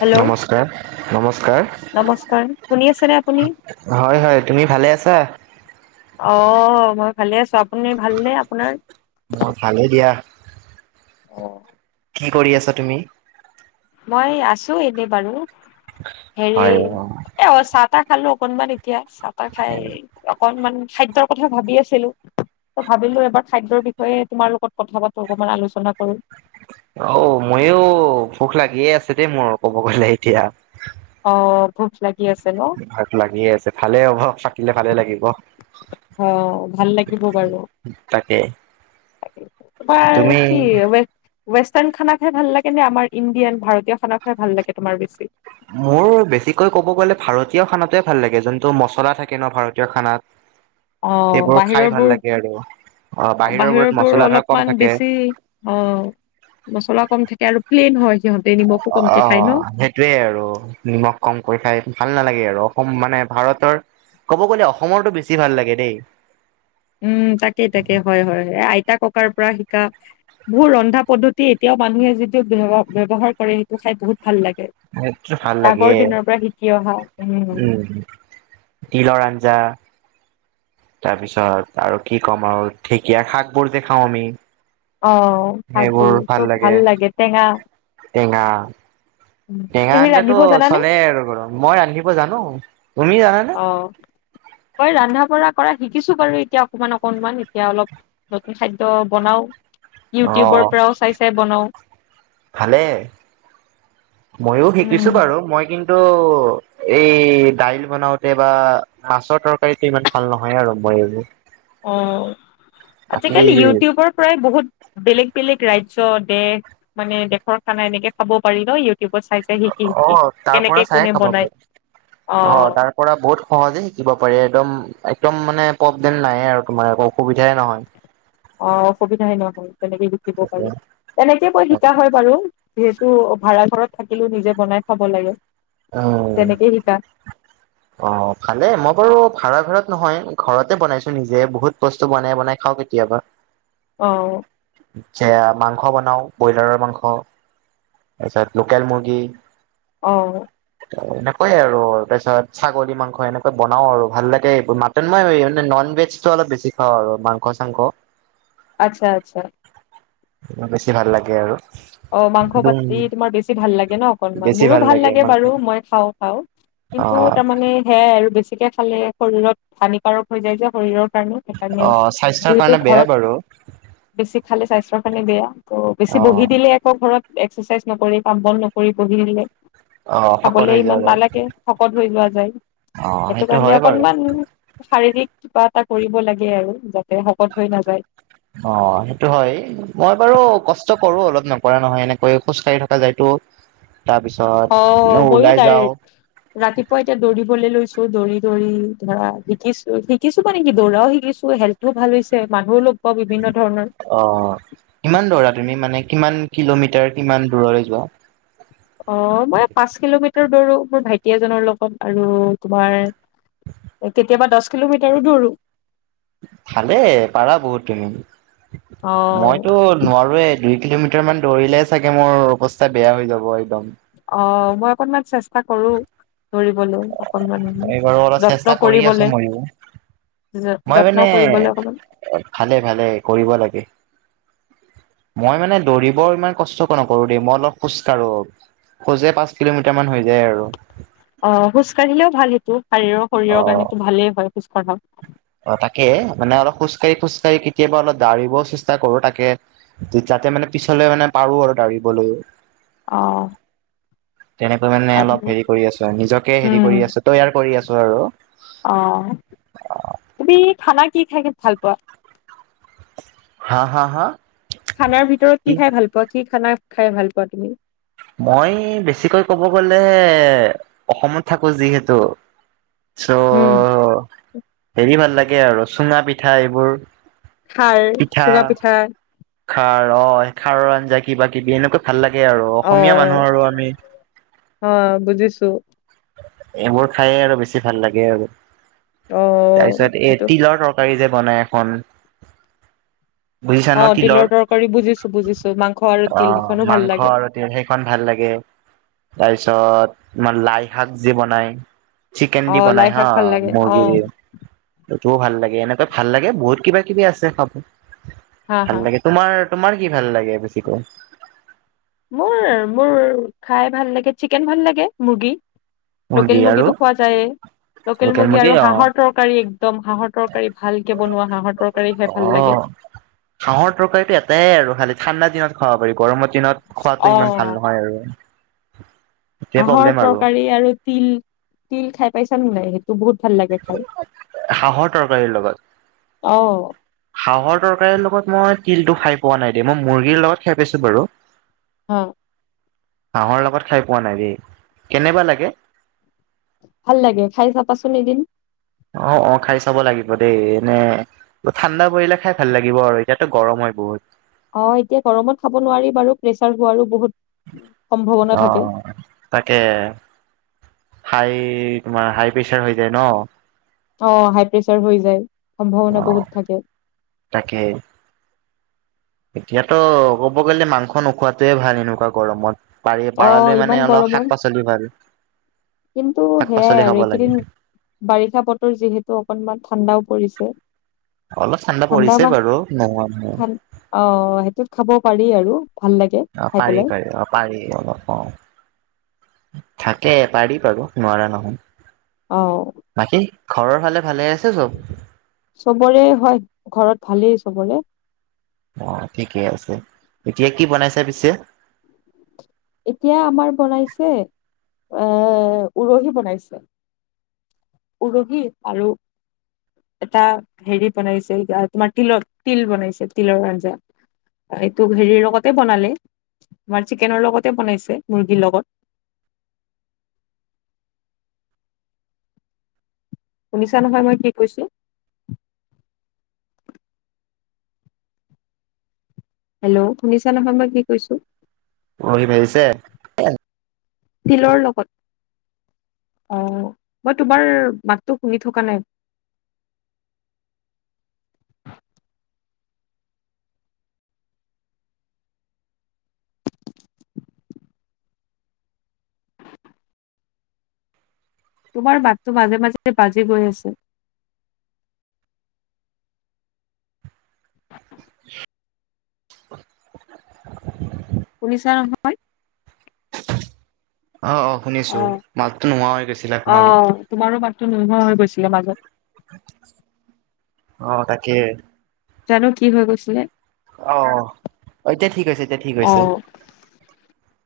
Hello নমস্কাৰ। নমস্কাৰ। নমস্কাৰ শুনি আছেনে আপুনি? হয়, হয় তুমি ভালে আছা? অহ, মই ভালে আছোঁ। আপুনি ভালনে, আপোনাৰ? অহ, ভালে দিয়া। অহ। কি কৰি আছা তুমি? মই আছোঁ এনেই বাৰু। হেৰি হয় এ অহ, চাহ-তাহ খালোঁ অকনমান এতিয়া, চাহ-তাহ খাই অকনমান খাদ্যৰ কথা ভাবি আছিলোঁ। ত' ভাবিলোঁ এবাৰ খাদ্যৰ বিষয়ে তোমাৰ লগত কথা পাতো, অকমান আলোচনা কৰোঁ। অহ, মইয়ো ভোক লাগিয়ে আছে দেই, মোৰ ক'ব গলে এতিয়া। অহ, ভোক লাগি আছে ন'। ভোক লাগিয়ে আছে, ভালে হ'ব থাকিলে ভালে লাগিব। অহ, ভাল লাগিব বাৰু। তাকে। তোমাৰ তুমি কি? [unintelligible] ৱেষ্টাৰ্ণ খানা খাই ভাল লাগে নে, আমাৰ ইণ্ডিয়ান ভাৰতীয় খানা খাই ভাল লাগে তোমাৰ বেছি? মোৰ বেছিকৈ ক'ব গ'লে ভাৰতীয় খানাতোৱে ভাল লাগে, যোনটো মছলা থাকে ন' ভাৰতীয় খানাত। [inaudible] অহ, সেইবোৰ খাই ভাল বাহিৰৰবোৰ, লাগে আৰু অ বাহিৰবোৰত বাহিৰৰবোৰ মছলা ধৰা কম অলপমান থাকে বেছি অহ, মছলা কম থাকে আৰু প্লেইন হয়। সিহঁতে নি অহ', অহ' সেই সেইটোৱে আৰু নিমখ কমকৈ খায়, ভাল নালাগে আৰু। অসম মানে ভাৰতৰ ক'ব গ'লে অসমৰতটো বেছি ভাল লাগে দেই। উম, তাকে তাকে হয়, হয়, এ আইতা ককাৰ পৰা শিকা। বহুত ৰন্ধা পদ্ধতি এতিয়াও মানুহে যিটো ব্যৱহাৰ কৰে সেইটো খাই বহুত ভাল লাগে। সেইটো ভাল লাগে আগৰ দিনৰ পৰা শিকি অহা উম, তিলৰ আঞ্জা তাৰপিছত আৰু কি ক'ম আৰু ঢেঁকীয়া শাকবোৰ যে খাওঁ আমি অ', শাকবোৰ সেইবোৰ ভাল চব লাগে টেঙা টেঙা টেঙা তুমি আঞ্জাটো ৰান্ধিব জানানে? চলে আৰু বাৰু মই ৰান্ধিব জানো তুমি জানানে? অ', মই ৰন্ধা বঢ়া কৰা শিকিছো বাৰু এতিয়া অকমান অকনমান এতিয়া অলপ নতুন খাদ্য বনাও। ইউটিউবৰ অ', পৰাও চাই চাই বনাওঁ। ভালে ময়ো শিকিছো বাৰু মই কিন্তু টো এই দাইল বনাওতে বা মাছৰ তৰকাৰীটো ইমান ভাল নহয় আৰু মই এইবোৰ অ', বাকী আজিকালি ইউটিউবৰ পৰাই বহুত বেলেগ বেলেগ ৰাজ্য দেশ মানে দেশৰ খানা এনেকে খাব পাৰি ন' ইউটিউবত চাই চাই শিকি অ শিকি তাৰ পৰা কেনেকে চাই কোনে খাব পাৰি বনায় অ', পৰা বহুত সহজে শিকিব পাৰে, একদম একদম মানে পব দেন নাই আৰু তোমাৰ একো অসুবিধাই নহয়। [inaudible] অ', অসুবিধায়ে নহয় তেনেকৈ শিকিব পাৰি, তেনেকে বৈ শিকা হয় বাৰু। যিহেতু ভাড়া ঘৰত থাকিলেও নিজে বনাই খাব লাগে। অ', তেনেকেই শিকা অ', ভালে মই বাৰু ভাড়া ভৰত নহয় ঘৰতে বনাইছো নিজে বহুত বস্তু বনাই বনাই খাওঁ কেতিয়াবা। অ', যা মাংস বনাও ব্ৰইলাৰৰ মাংস। তাৰপিছত লোকেল মুৰ্গি অ', ত' এনেকৈ আৰু তাৰপিছত ছাগলী মাংস এনেকে বনাও আৰু ভাল লাগে এইবোৰ মই ন'ন ভেজটো অলপ বেছি খাওঁ আৰু মাংস চাংস। আচ্ছা, আচ্ছা। মোৰ বেছি ভাল লাগে আৰু। অ', মাংস একদম পাতি তোমাৰ বেছি ভাল লাগে ন' অকনমান মোৰো ভাল লাগে বাৰু মই খাওঁ খাওঁ। কিন্তু অ', তাৰমানে সেয়াই আৰু বেছিকে খালে শৰীৰত হানিকাৰক হৈ যায় যে শৰীৰৰ কাৰণে সেইকাৰণে অ', স্বাস্থ্যৰ যিহেতু কাৰণে বেয়া ঘৰত বাৰু বেছি খালে স্বাস্থ্যৰ কাৰণে বেয়া ত' বেছি বহি অ', দিলে আকৌ ঘৰত এক্সাৰচাইজ নকৰি কাম বন নকৰি বহি দিলে অ', শকত খাবলে হৈ যোৱা ইমান যায় নালাগে। শকত হৈ যোৱা যায় অ', সেইটো কাৰণে হয় বাৰু অকনমান শাৰীৰিক কিবা এটা কৰিব লাগে আৰু যাতে শকত হৈ নাযায়। অ', সেইটো হয় মই বাৰু কষ্ট কৰো অলপ নকৰা নহয় এনেকৈ খোজ কাঢ়ি থকা যায়তো অ তাৰপিছত মই ময়ো ওলাই ডাই যাওঁ। ৰাতিপুৱা এতিয়া দৌৰিবলৈ লৈছো দৌৰি দৌৰি ধৰা শিকিছোঁ, শিকিছোঁ মানে কি দৌৰাও শিকিছোঁ হেল টো ভাল হৈছে মানুহ লগ পাওঁ বিভিন্ন ধৰণৰ। অ', কিমান দৌৰা তুমি মানে কিমান কিলোমিটাৰ কিমান দূৰলৈ যোৱা? অ', মই পাঁচ কিলোমিটাৰ দৌৰো মোৰ ভাইটি এজনৰ লগত আৰু তোমাৰ কেতিয়াবা দশ কিলোমিটাৰো দৌৰো। ভালে পাৰা বহুত তুমি অ মইতো নোৱাৰোয়ে দুই কিলোমিটাৰ মিটাৰ মান দৌৰিলে চাগে মোৰ অৱস্থা বেয়া হৈ যাব একদম। অ', মই অকনমান চেষ্টা কৰো দৌৰিবলৈ। অকমানান এই বাৰু অলপ চেষ্টা যত্ন কৰি আছো কৰিবলে ময়ো মই যত্ন মানে কৰিবলে অকমান ভালে, ভালে কৰিব লাগে। মই মানে দৌৰিব ইমান কষ্টক নকৰো দেই মই অলপ খোজ কাঢ়ো। খোজ পাঁচ কিলোমিটাৰ মান হৈ যায় আৰু। অ', খোজ কঢ়িলেও ভাল সেইটো শাৰীৰৰ শৰীৰৰ অ'। কাৰণে তো ভালেই হয় খোজ কঢ়া অ', তাকে মানে অলপ খোজকাঢ়ি খোজকাঢ়ি কেতিয়াবা অলপ দাৰিবও চেষ্টা কৰো তাকে যাতে মানে পিছলে মানে পাৰো আৰু দা়ৰিবলৈ অ'। তেনেকৈ মানে আৰু অলপ হেৰি কৰি আছো নিজকে হেৰি উম কৰি আছো তো ইয়াৰ কৰি আছো আৰু অ', তুমি খানা কি খাই ভাল পোৱা। হা, হা, হা। খানাৰ ভিতৰত কি খাই ভাল পোৱা কি খানা খাই ভাল পোৱা তুমি? মই বেছিকৈ ক'ব গ'লে অসমত থাকো যিহেতু আছো। উম। ত' হেৰি ভাল লাগে আৰু চুঙা পিঠা এইবোৰ খাৰ চুগা পিঠা খাৰ অ', খাৰৰ আঞ্জা কিবা কিবি এনেকুৱা ভাল লাগে আৰু অসমীয়া অ', মানুহ আৰু আমি অ', বুজিছোঁ। এইবোৰ খায়ে আৰু বেছি ভাল লাগে আৰু অ', তাৰপিছত এই সেইটো তিলৰ তৰকাৰ তৰকাৰী যে বনাই এখন বুজিছা ন অ', তিলৰ তৰকাৰী বুজিছোঁ, বুজিছোঁ মাংস আৰু অ তিল সিখনো ভাল মাংস লাগে। আৰু সেইখন ভাল লাগে তাৰপিছত তোমাৰ লাই শাক যে বনাই চিকেন দি অ', লাই বনায় হা শাক ভাল লাগে অ', মূৰ্গীৰে সেইটো ভাল লাগে এনেকৈ ভাল লাগে বহুত কিবা কিবি আছে খাব হা ভাল হা। লাগে তোমাৰ তোমাৰ কি ভাল লাগে বেছিকৈ। মোৰ, মোৰ খাই ভাল লাগে চিকেন ভাল লাগে মুৰ্গী। লোকেল মুৰ্গী আৰু মুৰ্গীটো খোৱা যায় লোকেল মুৰ্গী আৰু হাঁহৰ তৰকাৰ তৰকাৰী একদম হাঁহৰ তৰকাৰী ভালকে বনোৱা হাঁহৰ তৰকাৰী খাই ভাল লাগে। অ', হাঁহৰ তৰকাৰীটো এটাই আৰু খালি ঠাণ্ডা দিনত খাব পাৰি গৰমৰ দিনত খোৱাতটো ইমান অ'। ভাল নহয় আৰু এতিয়া হাঁহৰ প্ৰব্লেম আৰু তৰকাৰী তিল, তিল খাই পাইছা নাই? তোৰ বহুত ভাল লাগে খাল হাঁহৰ তৰকাৰীৰ লগত অ'। হাঁহৰ তৰকাৰীৰ লগত মই তিলটো খাই পোৱা নাই দ মই মুৰ্গীৰ লগত খাই পাইছো বাৰু। অ'। হাঁহৰ লগত খাই পোৱা নাই দেই কেনেবা লাগে। ভাল লাগে খাই চাবাচোন এদিন। অ', অ', খাই চাব লাগিব দেই এনে ঠাণ্ডা পৰিলে খাই ভাল লাগিব আৰু এতিয়াতো গৰম হয় বহুত। অ', এতিয়া গৰমত খাব নোৱাৰি বাৰু প্ৰেছাৰ হোৱা আৰু বহুত। সম্ভৱ অ'। তাকে হাই তোমাৰ হাই প্ৰেচাৰ হৈ যায় ন অ', হাই প্ৰেছাৰ হৈ যায় অ সম্ভাৱনা বহুত থাকে। তাকে। এতিয়াতো ক'ব গ'লে মাংস নোখোৱাতোৱে ভাল এনেকুৱা গৰমত। পাৰি অ পাৰালৈ ইমান মানে অলপ গৰমত শাক পাচলি ভাল কিন্তু শাক সেয়াই পাচলি আৰু খাব লাগে। এইকেইদিন বাৰিষা বতৰ যিহেতু অকনমান ঠাণ্ডাও পৰিছে। অলপ ঠাণ্ডা পৰিছে বাৰু নোহোৱা নহয়। ঠান অ', সেইটোত খাব পাৰি আৰু ভাল লাগে। অ', খাই পাৰি, পেলাই পাৰি অ'। পাৰি অলপ অ'। থাকে পাৰি বাৰু নোৱাৰা নহয়। অ'। বাকী ঘৰৰ ফালে ভালে আছে চব? চবৰে হয়, ঘৰত ভালেই চবৰে। অ' ঠিকে আছে। এতিয়া কি বনাইছা পিছে? এতিয়া আমাৰ বনাইছে এ, উৰহি বনাইছে। উৰহি আৰু এটা হেৰি বনাইছে তোমাৰ তিলৰ, তিল বনাইছে তিলৰ আঞ্জা। এইটো হেৰিৰ লগতে বনালে তোমাৰ চিকেনৰ লগতে বনাইছে, মুৰ্গীৰ লগত। শুনিছা নহয় মই কি কৈছোঁ? হেল্ল' শুনিছা নহয় মই কি কৈছোঁ? উৰহী ভাজিছে? তিলৰ লগত। অ' মই তোমাৰ মাতটো শুনি থকা নাই। তোমাৰ মাতটো মাজে মাজে বাজি গৈ আছে। শুনিছা নহয়? অ', অ' শুনিছোঁ, মাতটো নোহোৱা হৈ গৈছিলে অ মাজত। তোমাৰো মাতটো নোহোৱা হৈ গৈছিলে মাজত অ' তাকে। জানো কি হৈ গৈছিলে। অ' এতিয়া ঠিক হৈছে, এতিয়া ঠিক হৈছে। [inaudible]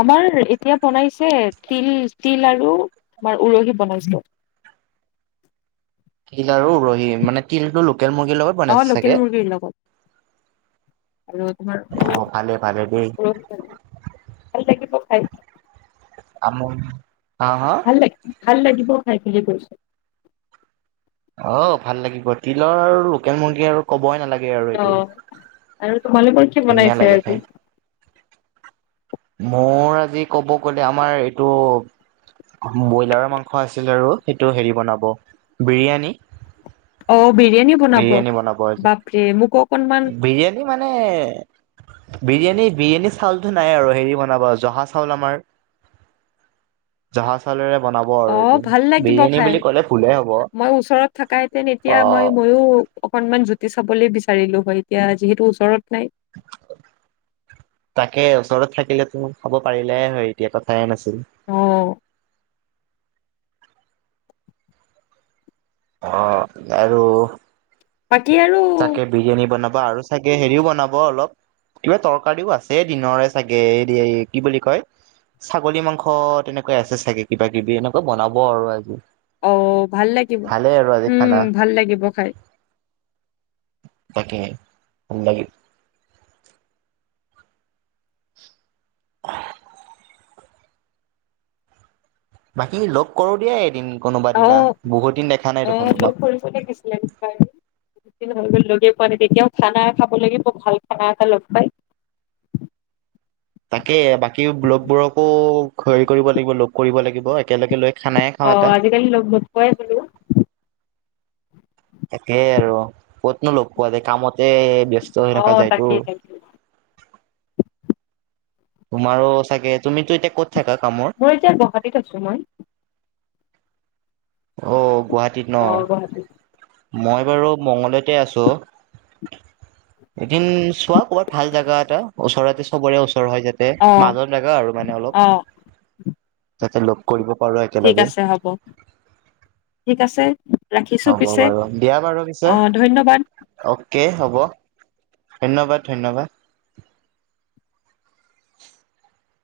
আমাৰ এতিয়া বনাইছে তিল, তিল আৰু আমাৰ উৰহি বনাইছে। তিল আৰু উৰহি, মানে তিলটো লোকেল মুৰ্গীৰ লগত। অ' বনাইছে লোকেল চাগে? মুৰ্গীৰ লগত। আৰু তোমাৰ অ' ভালে ভালে [unintelligible] দেই ভাল লাগিব খাই। আমন হা, হা? ভাল ভাল লাগিব খাই বুলি কৈছোঁ। অ' ভাল লাগিব। তিলৰ আৰু লোকেল মুৰ্গী আৰু ক'বই নালাগে আৰু অ এইটো, আৰু তোমালোকৰ কি ধুনীয়া বনাইছে লাগে আজি খাই। মোৰ আজি ক'ব গ'লে আমাৰ এইটো ব্ৰইলাৰৰ মাংস আছিল আৰু সেইটো হেৰি বনাব বিৰিয়ানী। অ' বিৰিয়ানী বনাব বিৰিয়ানী বনাব বাপৰে, মোকো অকনমান হে, মানে বিৰিয়ানী বিৰিয়ানী চাউলতো নাই আৰু হেৰি বনাব জহা চাউল আমাৰ [unintelligible] জহা চাউলেৰে বনাব আৰু অ এইটো। ভাল লাগিব বিৰিয়ানী বুলি কলে ভুলে হ'ব। থাকাইতেন তেতিয়া মই অ' ময়ো অকনমান জুতি চাবলে বিচাৰিলো হয়, এতিয়া যিহেতু ওচৰত নাই। তাকে, ওচৰত থাকিলেতো খব পাৰিলে হয়, এতিয়া কথাই নাছিল। অ'। অ' আৰু বাকী আৰু চাগে বিৰিয়ানী বনাব আৰু চাগে হেৰিও বনাব অলপ কিবা তৰকাৰীও আছে দিনৰে চাগে, কি বুলি কয় ছাগলী মাংস তেনেকোৱা আছে চাগে কিবা কিবি, এনেকৈ বনাব আৰু আজি। অ' ভাল লাগিব। ভালে আৰু আজি উম, খানা ভাল লাগিব খাই। তাকে, ভাল লাগিব। [inaudible] বাকী লগ কৰো দিয়া এদিন কোনোবা দিনা, বহুত দিন দেখা নাই দেখোন তোমাক। কোনে কৈছিল লগ পাই আৰু? লগে পোৱা নাই, তেতিয়াও খানা খাব লাগে ভাল খানা এটা লৈ পেলাই। তাকে বাকী ব্লগবোৰকো হেৰি কৰিব লাগিব লগ কৰিব লাগিব একেলগে লৈ খানাই খাওঁ অ', এটা। আজিকালি লগ বত কাইছিলো [unintelligible] তাকেই আৰু কতনো লগ পোৱা যায়, কামতে ব্যস্ত হৈ ৰখা অ', যায়টো। তাকেই তাকেই তোমাৰো চাগে, তুমিতো এতিয়া ক'ত থাকা কামৰ? মই এতিয়া গুৱাহাটীত আছো মই। অ', গুৱাহাটীত ন, অ', গুৱাহাটীত। মই বাৰু মংগলদৈতে আছো। এদিন চোৱা ক'ৰবাত ভাল জেগা এটা ওচৰতে চবৰে ওচৰ হয় যা া অ', মাজৰ জেগা আৰু মানে অ', অলপ তাতে লগ কৰিব পাৰো ঠিক একেলগে। আছে হ'ব। ঠিক আছে, ৰাখিছো হ'ব পিছে, বাৰু দিয়া বাৰু পিছে আহ ধন্যবাদ। অ'কে হ'ব, ধন্যবাদ ধন্যবাদ।